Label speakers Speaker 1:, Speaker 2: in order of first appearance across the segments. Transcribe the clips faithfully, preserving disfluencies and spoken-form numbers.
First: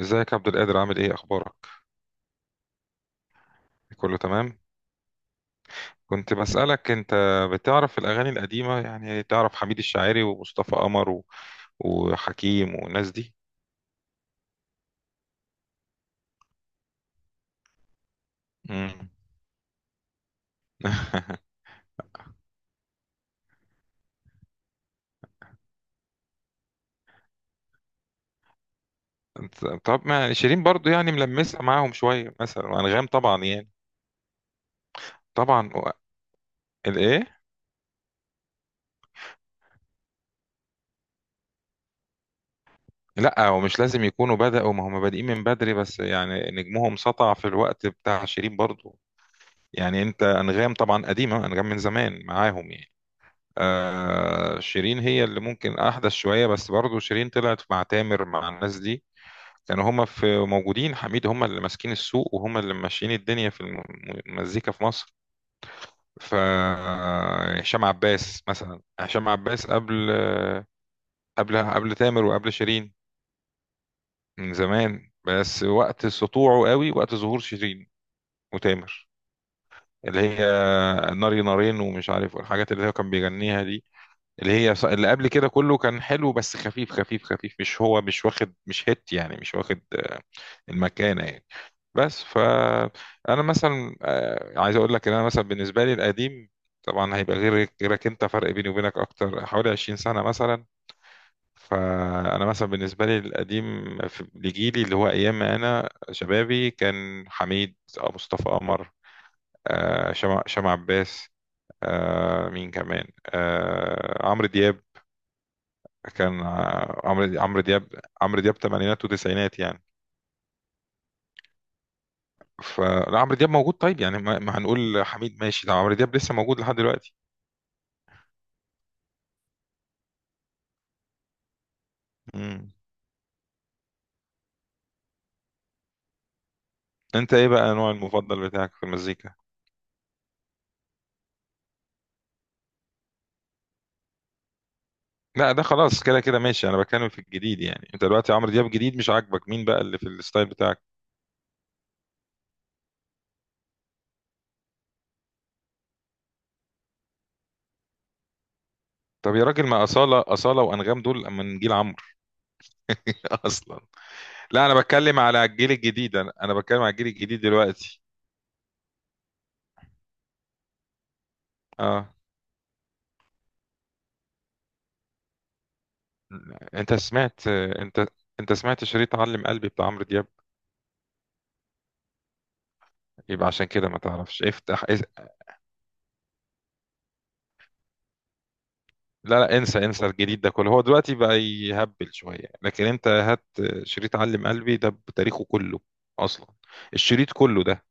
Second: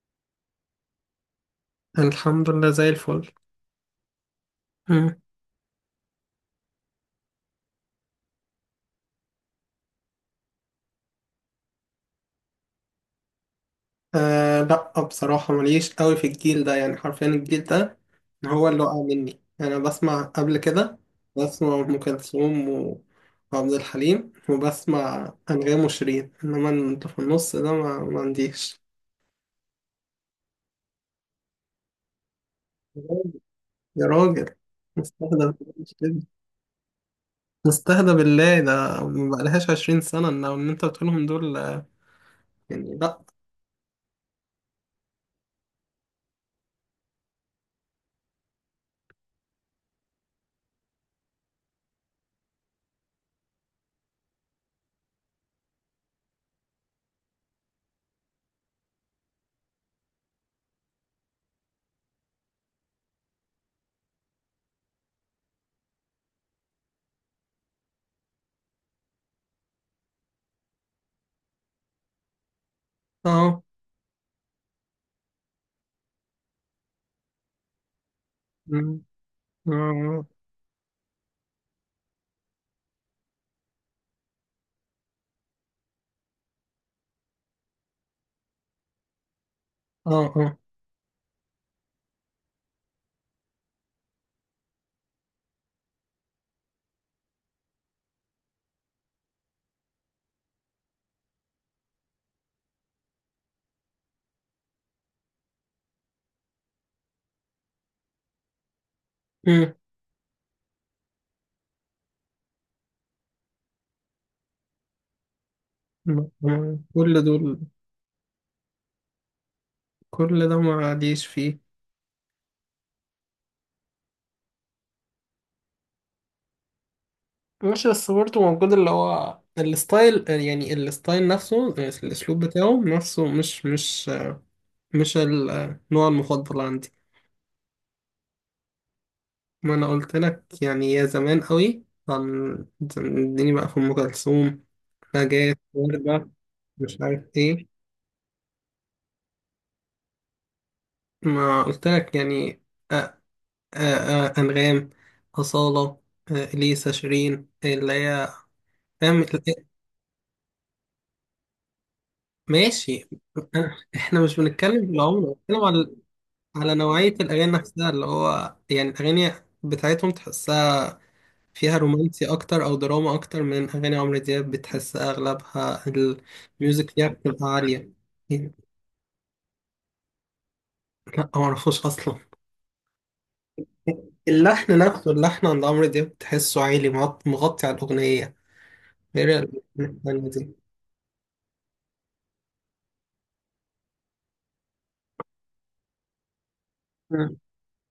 Speaker 1: ازيك يا عبد القادر؟ عامل ايه اخبارك؟
Speaker 2: الحمد لله زي الفل.
Speaker 1: كله تمام؟
Speaker 2: مم.
Speaker 1: كنت بسألك، انت بتعرف الاغاني القديمة؟ يعني تعرف حميد الشاعري ومصطفى قمر و... وحكيم والناس دي؟
Speaker 2: آه لا، بصراحة ماليش قوي في الجيل ده، يعني حرفيا الجيل ده هو اللي وقع
Speaker 1: مم.
Speaker 2: مني. أنا بسمع قبل كده، بسمع أم كلثوم و- وعبد الحليم، وبسمع أنغام وشيرين، إنما أنت في النص ده ما, ما عنديش.
Speaker 1: طب ما شيرين برضو، يعني ملمسة معاهم شوية مثلا، وانغام طبعا يعني.
Speaker 2: يا راجل، مستهدى
Speaker 1: طبعا. و-
Speaker 2: بالله
Speaker 1: الايه؟
Speaker 2: مستهدى بالله ده ما بقالهاش عشرين سنة. إن إن أنت بتقولهم دول، آه، يعني لا.
Speaker 1: لا، ومش لازم يكونوا بدأوا، ما هم بادئين من بدري، بس يعني نجمهم سطع في الوقت بتاع شيرين برضو. يعني انت، انغام طبعا قديمة، انغام من زمان معاهم يعني. آه شيرين هي اللي ممكن احدث شويه، بس برضو شيرين طلعت مع تامر، مع الناس دي. كانوا هما في، موجودين حميد، هما اللي ماسكين السوق، وهما اللي ماشيين الدنيا في الم- المزيكا في مصر. ف آه، هشام عباس مثلا، هشام عباس قبل قبل قبل تامر وقبل شيرين.
Speaker 2: اه.
Speaker 1: من زمان، بس وقت سطوعه قوي وقت ظهور شيرين
Speaker 2: مم.
Speaker 1: وتامر. اللي
Speaker 2: اه
Speaker 1: هي ناري نارين ومش عارف، والحاجات اللي هو كان بيغنيها دي. اللي هي ص- اللي قبل كده كله كان حلو، بس خفيف خفيف خفيف، مش هو مش واخد، مش هيت يعني، مش واخد آه،
Speaker 2: اه اه.
Speaker 1: المكانة يعني. بس ف، انا مثلا آه، عايز اقول لك ان انا مثلا بالنسبة لي القديم، طبعا هيبقى غير غيرك، انت فرق بيني وبينك اكتر حوالي 20 سنة مثلا. فانا مثلا بالنسبة لي القديم في- لجيلي، اللي هو ايام ما انا شبابي، كان حميد، آه، مصطفى قمر،
Speaker 2: آه.
Speaker 1: آه، شمع شمع عباس، آه، مين كمان، آه، عمرو دياب.
Speaker 2: ما-
Speaker 1: كان
Speaker 2: ما-
Speaker 1: آه،
Speaker 2: كل
Speaker 1: عمرو
Speaker 2: دول،
Speaker 1: عمرو دياب، عمرو دياب تمانينات وتسعينات يعني.
Speaker 2: كل ده ما عاديش فيه.
Speaker 1: فلا، عمرو دياب موجود، طيب يعني ما ما هنقول حميد ماشي، ده عمرو دياب لسه موجود لحد دلوقتي.
Speaker 2: ماشي، بس برضه موجود، اللي هو الستايل، يعني الستايل نفسه، الأسلوب
Speaker 1: مم.
Speaker 2: بتاعه نفسه مش مش مش النوع المفضل عندي.
Speaker 1: انت ايه بقى نوع المفضل بتاعك في المزيكا؟
Speaker 2: ما أنا قلت لك، يعني يا زمان قوي كان اديني بقى في أم كلثوم،
Speaker 1: لا
Speaker 2: نجاة،
Speaker 1: ده خلاص، كده
Speaker 2: وردة.
Speaker 1: كده ماشي، انا
Speaker 2: مش
Speaker 1: بتكلم في
Speaker 2: عارف
Speaker 1: الجديد،
Speaker 2: إيه.
Speaker 1: يعني انت دلوقتي عمرو دياب جديد مش عاجبك، مين بقى اللي في الستايل بتاعك؟
Speaker 2: ما قلت لك يعني. أ- أ- أ- أنغام، أصالة، أ- إليسا، شيرين، اللي هي، فاهم.
Speaker 1: طب يا راجل، ما أصالة، أصالة وأنغام دول من جيل عمرو.
Speaker 2: ماشي.
Speaker 1: أصلا.
Speaker 2: احنا مش
Speaker 1: لا، أنا
Speaker 2: بنتكلم
Speaker 1: بتكلم
Speaker 2: بالعمر،
Speaker 1: على
Speaker 2: بنتكلم
Speaker 1: الجيل
Speaker 2: على
Speaker 1: الجديد، أنا أنا
Speaker 2: على
Speaker 1: بتكلم على الجيل
Speaker 2: نوعية
Speaker 1: الجديد
Speaker 2: الأغاني نفسها،
Speaker 1: دلوقتي.
Speaker 2: اللي هو يعني الأغاني بتاعتهم تحسها فيها
Speaker 1: أه.
Speaker 2: رومانسي أكتر أو دراما أكتر من أغاني عمرو دياب. بتحسها أغلبها الميوزك
Speaker 1: أنت
Speaker 2: فيها بتبقى
Speaker 1: سمعت
Speaker 2: عالية
Speaker 1: أنت أنت
Speaker 2: يعني.
Speaker 1: سمعت شريط علم قلبي بتاع عمرو دياب؟
Speaker 2: لا، معرفوش أصلا.
Speaker 1: يبقى عشان كده ما تعرفش،
Speaker 2: اللحن
Speaker 1: افتح اس-
Speaker 2: نفسه، اللحن عند عمرو دياب تحسه عالي، مغط- مغطي على الأغنية، غير
Speaker 1: لا لا،
Speaker 2: الأغنية
Speaker 1: انسى انسى
Speaker 2: التانية
Speaker 1: الجديد ده
Speaker 2: دي.
Speaker 1: كله، هو دلوقتي بقى يهبل شوية، لكن انت هات شريط علم قلبي ده بتاريخه كله، اصلا، الشريط كله ده،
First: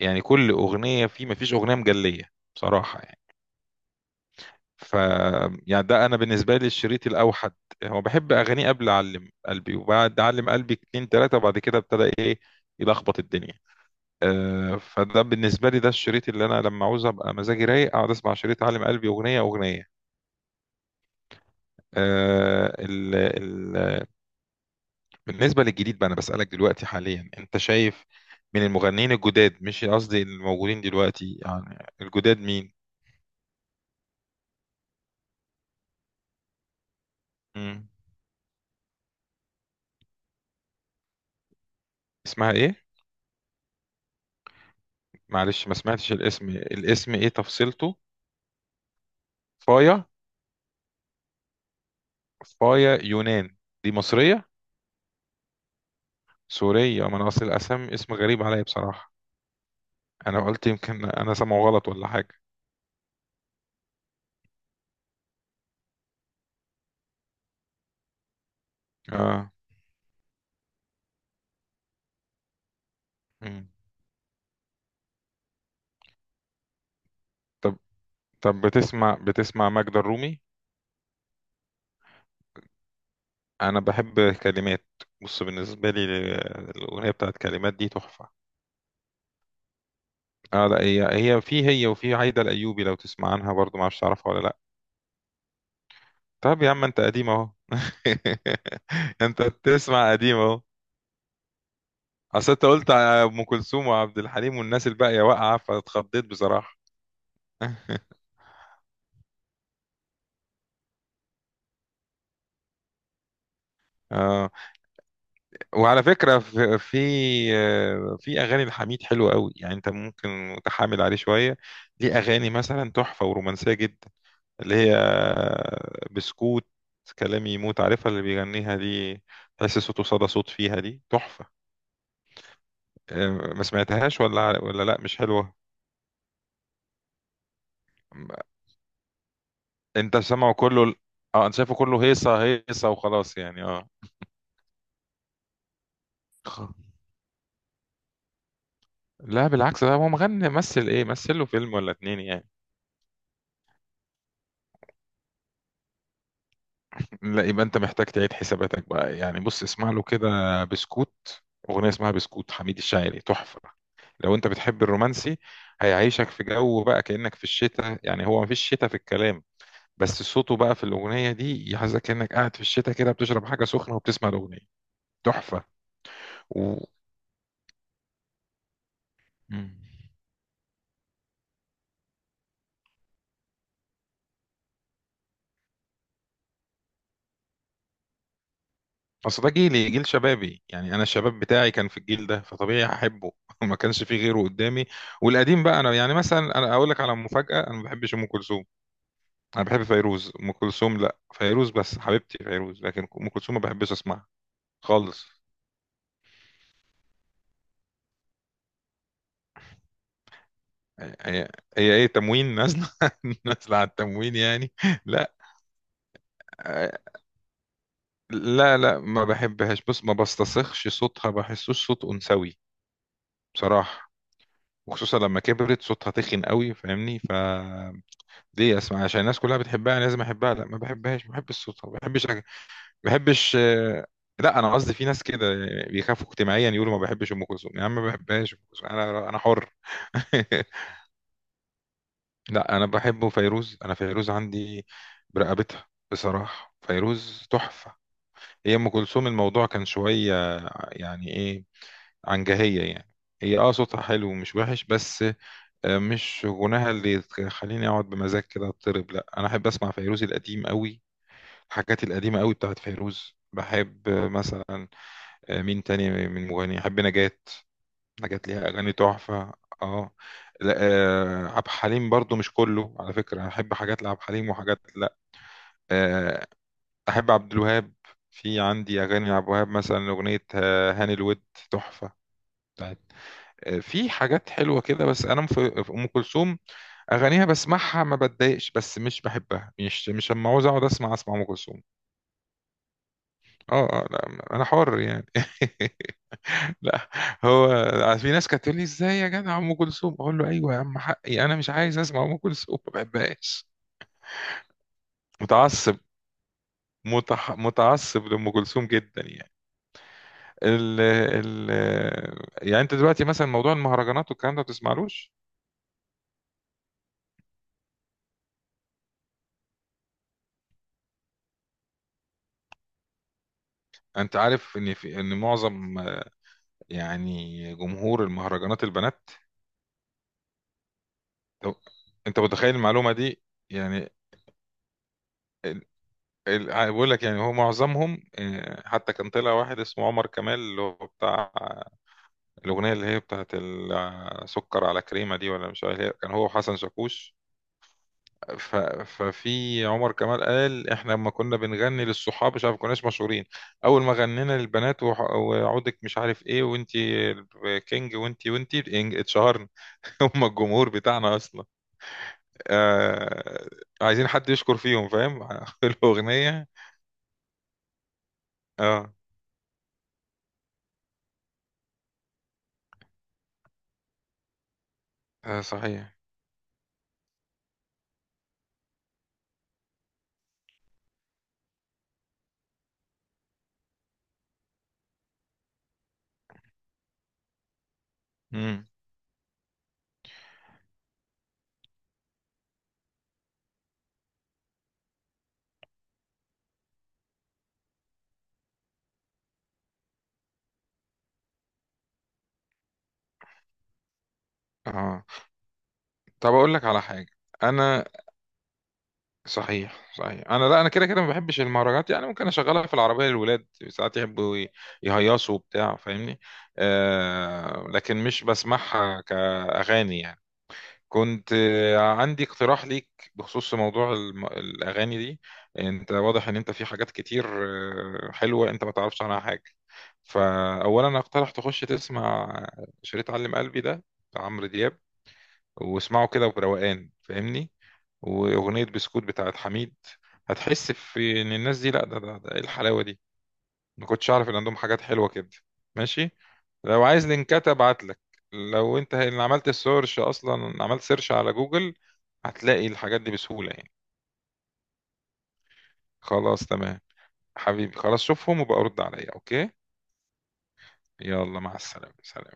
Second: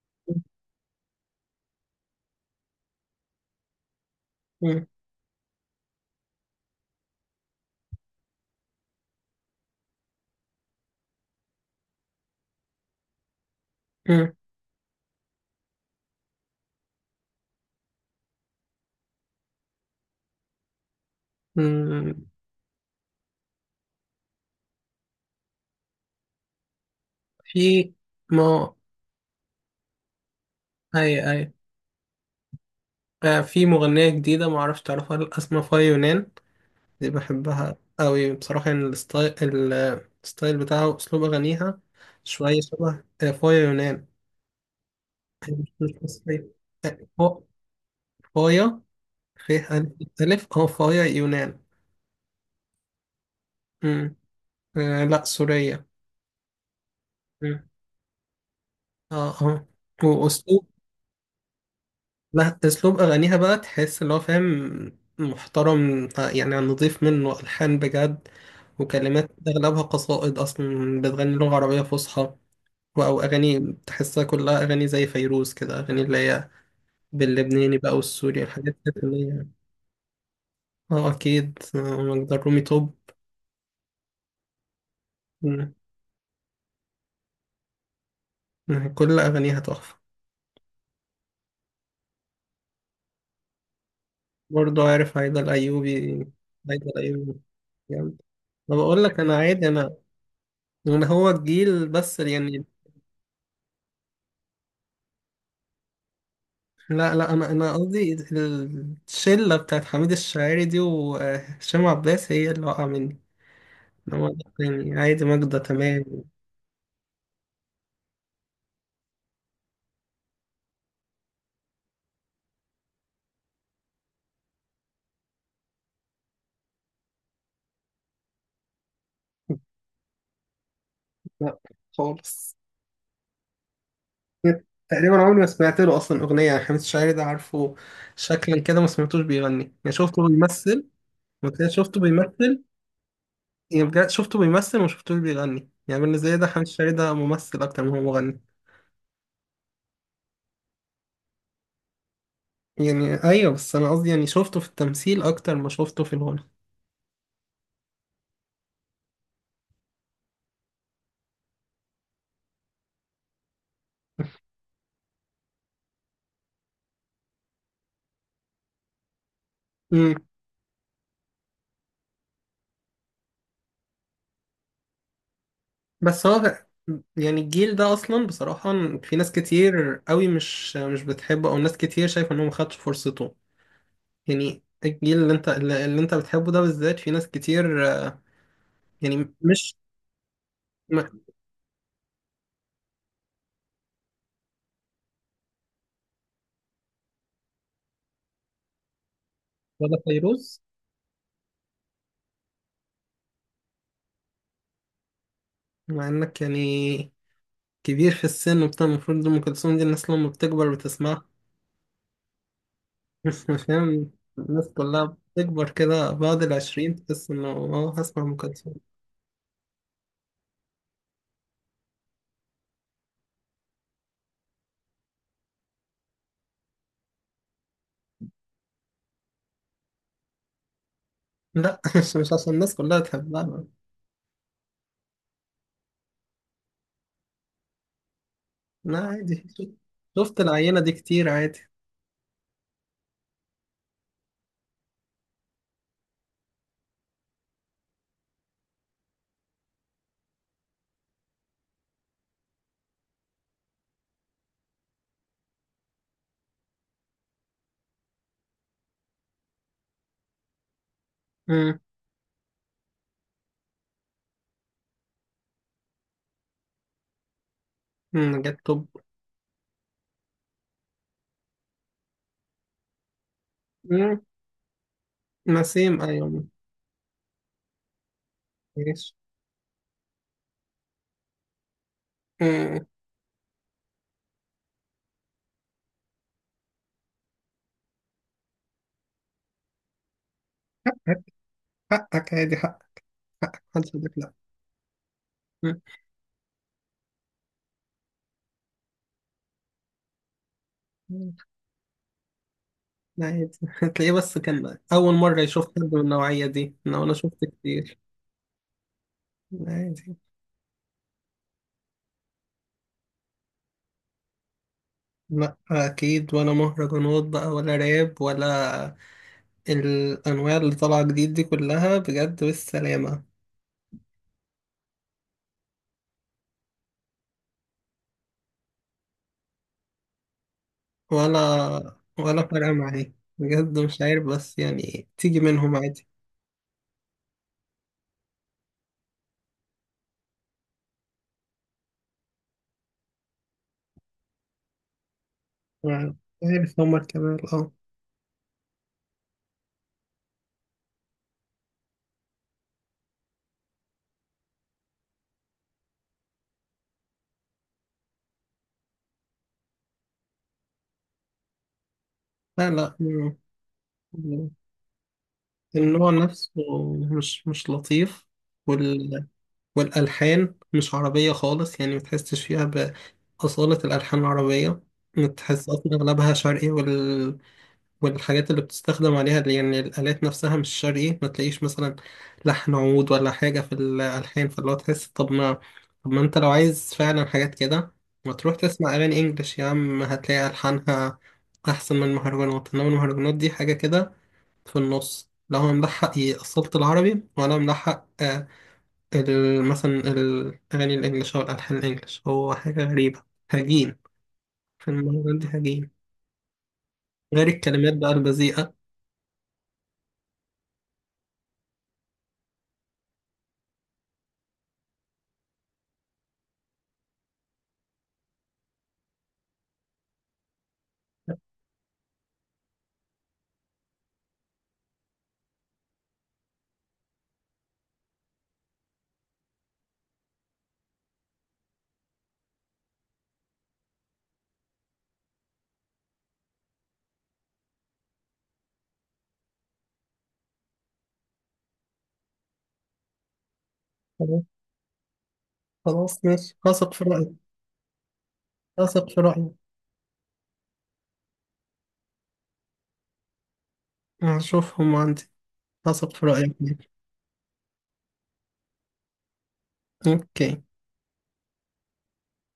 Speaker 1: يعني كل اغنية فيه، ما فيش اغنية مجلية، بصراحة يعني.
Speaker 2: مم. مم.
Speaker 1: ف، يعني ده انا بالنسبة لي الشريط الاوحد. هو بحب اغانيه قبل علم قلبي وبعد علم قلبي اتنين تلاتة، وبعد كده ابتدى ايه يلخبط الدنيا.
Speaker 2: مم.
Speaker 1: آه، فده بالنسبة لي ده الشريط اللي انا لما عاوز ابقى مزاجي رايق اقعد اسمع شريط علم قلبي اغنية اغنية.
Speaker 2: مم.
Speaker 1: آه، ال ال بالنسبة للجديد بقى، أنا بسألك دلوقتي حاليا، أنت
Speaker 2: في.
Speaker 1: شايف من
Speaker 2: ما.
Speaker 1: المغنيين الجداد، مش قصدي الموجودين
Speaker 2: أي
Speaker 1: دلوقتي،
Speaker 2: أي.
Speaker 1: يعني الجداد، مين؟
Speaker 2: آه، في مغنية جديدة معرفش تعرفها ولا لأ، اسمها فاي يونان. دي بحبها
Speaker 1: مم.
Speaker 2: أوي، بصراحة يعني الستايل، ال- الستايل بتاعها وأسلوب أغانيها
Speaker 1: اسمها
Speaker 2: شوية
Speaker 1: إيه؟
Speaker 2: شبه آه، فايا يونان.
Speaker 1: معلش ما
Speaker 2: مش
Speaker 1: سمعتش
Speaker 2: مصرية.
Speaker 1: الاسم الاسم إيه
Speaker 2: فا-
Speaker 1: تفصيلته؟
Speaker 2: فايا. فيه ألف،
Speaker 1: فايا.
Speaker 2: ألف. أه فايا يونان.
Speaker 1: فايا يونان. دي
Speaker 2: مم.
Speaker 1: مصرية؟
Speaker 2: آه لأ، سورية.
Speaker 1: سورية، ما أنا أصل
Speaker 2: مم.
Speaker 1: الأسم، اسم غريب عليا بصراحة.
Speaker 2: أه أه
Speaker 1: أنا
Speaker 2: وأسلوب.
Speaker 1: قلت يمكن أنا سامعه غلط ولا حاجة.
Speaker 2: لا، أسلوب أغانيها بقى تحس اللي هو فاهم، محترم، آه، يعني نضيف، منه ألحان بجد وكلمات
Speaker 1: آه.
Speaker 2: أغلبها قصائد، أصلا بتغني لغة عربية فصحى. او
Speaker 1: مم.
Speaker 2: اغاني تحسها كلها اغاني زي فيروز كده، اغاني اللي هي
Speaker 1: طب
Speaker 2: باللبناني بقى والسوري،
Speaker 1: طب
Speaker 2: الحاجات دي
Speaker 1: بتسمع
Speaker 2: اللي هي.
Speaker 1: بتسمع ماجدة الرومي؟
Speaker 2: اه اكيد، آه، مقدار رومي توب.
Speaker 1: انا بحب كلمات، بص،
Speaker 2: مم.
Speaker 1: بالنسبه لي ال- الاغنيه بتاعت كلمات دي تحفه.
Speaker 2: كل اغانيها تحفه.
Speaker 1: اه لا، هي، هي في، هي وفي عايده الايوبي، لو تسمع عنها برضو، ما اعرفش تعرفها ولا لا.
Speaker 2: برضه عارف عايدة الايوبي.
Speaker 1: طب يا عم،
Speaker 2: عايدة
Speaker 1: انت قديم
Speaker 2: الايوبي
Speaker 1: اهو،
Speaker 2: جامد. انا بقول لك، انا
Speaker 1: انت
Speaker 2: عادي، انا
Speaker 1: بتسمع قديم اهو.
Speaker 2: انا هو الجيل بس
Speaker 1: اصل انت
Speaker 2: يعني.
Speaker 1: قلت على ام كلثوم وعبد الحليم والناس الباقيه واقعه، فاتخضيت بصراحه.
Speaker 2: لا لا، انا انا قصدي الشله بتاعت حميد الشاعري دي وهشام عباس، هي اللي وقع مني، انما
Speaker 1: اه.
Speaker 2: ده يعني عادي. ماجدة
Speaker 1: وعلى
Speaker 2: تمام.
Speaker 1: فكره، في في آه، في اغاني لحميد حلوه قوي، يعني انت ممكن متحامل عليه شويه. ليه اغاني مثلا تحفه ورومانسيه جدا، اللي هي، بسكوت، كلامي يموت، عارفها اللي بيغنيها دي؟ تحس صوته صدى صوت فيها، دي
Speaker 2: لا،
Speaker 1: تحفة.
Speaker 2: خالص.
Speaker 1: آه، ما سمعتهاش، ولا ولا لا
Speaker 2: تقريبا
Speaker 1: مش
Speaker 2: عمري ما
Speaker 1: حلوة؟
Speaker 2: سمعت له اصلا اغنيه، يعني حميد الشاعري ده عارفه شكلا كده، ما سمعتوش بيغني، يعني
Speaker 1: انت
Speaker 2: شفته
Speaker 1: سامعه كله
Speaker 2: بيمثل
Speaker 1: ال- اه، انا
Speaker 2: وكده،
Speaker 1: شايفه
Speaker 2: شفته
Speaker 1: كله هيصة،
Speaker 2: بيمثل
Speaker 1: هيصة وخلاص يعني،
Speaker 2: يعني.
Speaker 1: اه.
Speaker 2: بجد شفته بيمثل وما شفتوش بيغني، يعني بالنسبه لي ده حميد
Speaker 1: خ-
Speaker 2: الشاعري ده ممثل اكتر ما هو مغني.
Speaker 1: لا بالعكس، ده هو مغني، مثل ايه؟ مثل له فيلم ولا اتنين يعني.
Speaker 2: يعني ايوه، بس انا قصدي يعني شفته في التمثيل اكتر ما شفته في الغنى.
Speaker 1: لا، يبقى انت محتاج تعيد حساباتك بقى، يعني بص اسمع له كده، بسكوت، اغنية اسمها بسكوت، حميد الشاعري، تحفة. لو انت بتحب الرومانسي، هيعيشك في جو بقى كأنك في الشتاء، يعني هو مفيش شتاء في الكلام،
Speaker 2: امم
Speaker 1: بس صوته بقى في الأغنية دي يحسسك كأنك قاعد في الشتاء كده، بتشرب حاجة سخنة وبتسمع الأغنية، تحفة.
Speaker 2: بس هو
Speaker 1: و...
Speaker 2: يعني الجيل ده اصلا بصراحه في ناس
Speaker 1: مم.
Speaker 2: كتير قوي مش مش بتحبه، او ناس كتير شايفه انه ما خدش فرصته، يعني الجيل اللي انت اللي انت بتحبه ده بالذات في ناس كتير يعني.
Speaker 1: اصل ده
Speaker 2: مش.
Speaker 1: جيلي، جيل شبابي، يعني انا
Speaker 2: ما-
Speaker 1: الشباب بتاعي كان في الجيل ده، فطبيعي هحبه. ما كانش فيه غيره قدامي. والقديم بقى، انا يعني مثلا، انا اقول لك على مفاجأة، انا ما بحبش ام كلثوم. انا بحب
Speaker 2: ولا
Speaker 1: فيروز، ام
Speaker 2: فيروز.
Speaker 1: كلثوم لا، فيروز بس حبيبتي فيروز، لكن ام كلثوم ما بحبش اسمعها خالص.
Speaker 2: مع انك يعني كبير في السن وبتاع، المفروض ام كلثوم دي الناس لما بتكبر بتسمعها.
Speaker 1: هي، هي ايه، تموين نازله؟ نازله على
Speaker 2: فاهم،
Speaker 1: التموين
Speaker 2: الناس
Speaker 1: يعني.
Speaker 2: كلها
Speaker 1: لا
Speaker 2: بتكبر كده بعد العشرين تحس انه اه هسمع ام كلثوم.
Speaker 1: لا لا، ما بحبهاش، بص ما بستصخش صوتها، بحسوش صوت انثوي بصراحه. وخصوصا لما كبرت صوتها تخن قوي، فاهمني؟ فليه اسمع عشان الناس كلها بتحبها لازم احبها؟ لا، ما بحبهاش، ما بحبش
Speaker 2: لا.
Speaker 1: صوتها، ما
Speaker 2: مش
Speaker 1: بحبش
Speaker 2: مش
Speaker 1: ما
Speaker 2: عشان الناس كلها
Speaker 1: بحبش
Speaker 2: تحبها.
Speaker 1: آه، لا انا قصدي، في ناس كده بيخافوا اجتماعيا يقولوا ما بحبش ام كلثوم، يا عم ما بحبهاش ام كلثوم،
Speaker 2: لا
Speaker 1: انا
Speaker 2: عادي.
Speaker 1: انا حر.
Speaker 2: شفت، شفت العينة دي كتير، عادي.
Speaker 1: لا، انا بحبه فيروز، انا فيروز عندي برقبتها بصراحه، فيروز تحفه. هي ام كلثوم الموضوع كان شويه، يعني ايه، عنجهيه يعني. هي اه، صوتها حلو ومش وحش، بس آه، مش غناها اللي تخليني اقعد بمزاج كده اضطرب، لا انا احب اسمع فيروز القديم قوي.
Speaker 2: امم
Speaker 1: الحاجات القديمه قوي بتاعت فيروز بحب، آه، مثلا، آه، مين تاني من مغني؟ احب نجاة،
Speaker 2: أمم،
Speaker 1: حاجات
Speaker 2: جت
Speaker 1: ليها
Speaker 2: طب.
Speaker 1: اغاني تحفه. اه. لا آه عبد الحليم برضو مش كله، على فكره، انا احب حاجات لعبد
Speaker 2: أمم،
Speaker 1: الحليم وحاجات لا.
Speaker 2: نسيم ايوه.
Speaker 1: آه احب عبد الوهاب، في عندي
Speaker 2: ماشي.
Speaker 1: اغاني عبد الوهاب، مثلا اغنيه آه، هاني الود، تحفه،
Speaker 2: أمم،
Speaker 1: بتاعت، آه في حاجات حلوه كده، بس انا في في ام كلثوم اغانيها بسمعها ما بتضايقش، بس مش بحبها، مش مش لما عاوز اقعد اسمع اسمع ام كلثوم.
Speaker 2: حقك عادي، حقك، حقك
Speaker 1: اه
Speaker 2: محدش يقول
Speaker 1: اه،
Speaker 2: لك لا.
Speaker 1: لا انا حر يعني. لا، هو في ناس كانت تقول لي، ازاي يا جدع ام كلثوم؟ اقول له، ايوه يا عم،
Speaker 2: أمم.
Speaker 1: حقي، انا مش عايز اسمع ام كلثوم، ما
Speaker 2: لا عادي.
Speaker 1: بحبهاش.
Speaker 2: هتلاقيه، بس كان أول مرة يشوف حد
Speaker 1: متعصب،
Speaker 2: من النوعية دي، أنا وأنا شفت
Speaker 1: متح...
Speaker 2: كتير.
Speaker 1: متعصب لام كلثوم جدا يعني.
Speaker 2: لا عادي.
Speaker 1: ال... ال... يعني انت دلوقتي مثلا، موضوع المهرجانات والكلام ده ما بتسمعلوش؟
Speaker 2: لا أكيد، ولا مهرجانات بقى ولا راب ولا الأنواع اللي طالعة جديد دي كلها، بجد بالسلامة.
Speaker 1: انت عارف ان، في ان معظم، يعني جمهور المهرجانات البنات.
Speaker 2: ولا.
Speaker 1: طب، انت
Speaker 2: ولا فارقة
Speaker 1: متخيل المعلومه
Speaker 2: معايا
Speaker 1: دي؟
Speaker 2: بجد، مش
Speaker 1: يعني،
Speaker 2: عارف، بس يعني تيجي منهم
Speaker 1: ال...
Speaker 2: عادي.
Speaker 1: ال... بقول لك، يعني هو معظمهم، آه، حتى كان طلع واحد اسمه عمر كمال، اللي هو بتاع الأغنية اللي هي بتاعت ال- سكر على كريمة دي، ولا مش عارف، هي- كان هو وحسن
Speaker 2: عارف عمر
Speaker 1: شاكوش.
Speaker 2: كمال، اه.
Speaker 1: ف... ففي عمر كمال قال، احنا لما كنا بنغني للصحاب مش عارف، كناش مشهورين. أول ما غنينا للبنات، وح... وعودك مش عارف ايه، وانتي كينج، وانتي وانتي، إن- اتشهرنا. هم الجمهور بتاعنا أصلا،
Speaker 2: لا لا، م-
Speaker 1: آه... عايزين
Speaker 2: م-
Speaker 1: حد يشكر فيهم، فاهم؟
Speaker 2: النوع نفسه
Speaker 1: الأغنية.
Speaker 2: مش مش لطيف.
Speaker 1: اه،
Speaker 2: وال والألحان مش عربية خالص، يعني متحسش فيها بأصالة الألحان العربية.
Speaker 1: آه
Speaker 2: تحس أصلا
Speaker 1: صحيح.
Speaker 2: أغلبها شرقي، وال... والحاجات اللي بتستخدم عليها دي، يعني الآلات نفسها مش شرقي. ما تلاقيش مثلا لحن عود ولا حاجة في الألحان، فاللي هو تحس. طب ما طب ما أنت لو عايز فعلا حاجات كده، ما تروح
Speaker 1: مم.
Speaker 2: تسمع أغاني إنجلش يا عم، هتلاقي ألحانها أحسن من المهرجانات، إنما المهرجانات دي حاجة كده في النص، لا هو ملحق يأصلت العربي ولا ملحق، آه، ال- مثلا الأغاني الإنجليش أو الألحان الإنجليش، هو حاجة غريبة، هجين. في
Speaker 1: اه،
Speaker 2: المهرجان دي هجين،
Speaker 1: طب، أقول لك على حاجة.
Speaker 2: غير الكلمات
Speaker 1: أنا،
Speaker 2: بقى البذيئة.
Speaker 1: صحيح صحيح، انا لا، انا كده كده ما بحبش المهرجانات، يعني ممكن اشغلها في العربيه للولاد، ساعات يحبوا ي- يهيصوا وبتاع، فاهمني؟ آه لكن مش بسمعها كاغاني يعني. كنت آه، عندي اقتراح ليك، بخصوص موضوع الم... الاغاني دي. انت واضح ان انت في حاجات كتير، آه، حلوه انت ما تعرفش عنها حاجه، فاولا اقترح تخش تسمع شريط علم قلبي ده، بتاع عمرو دياب، واسمعه كده بروقان، فاهمني؟ واغنيه بسكوت بتاعت حميد. هتحس في ان الناس دي، لا ده، ده, ده ايه الحلاوه دي، ما كنتش
Speaker 2: خلاص
Speaker 1: اعرف ان عندهم حاجات حلوه كده.
Speaker 2: خلاص،
Speaker 1: ماشي،
Speaker 2: ماشي، هثق
Speaker 1: لو
Speaker 2: في
Speaker 1: عايز
Speaker 2: رأيك.
Speaker 1: لينكات ابعت لك، لو
Speaker 2: هثق
Speaker 1: انت
Speaker 2: في
Speaker 1: اللي
Speaker 2: رأيك.
Speaker 1: عملت السيرش، اصلا عملت سيرش على جوجل هتلاقي الحاجات دي بسهوله يعني.
Speaker 2: هشوفهم عندي. هثق في
Speaker 1: خلاص
Speaker 2: رأيك.
Speaker 1: تمام. حبيبي خلاص، شوفهم وبقى رد عليا، اوكي؟
Speaker 2: أوكي.
Speaker 1: يلا، مع السلامه، سلام.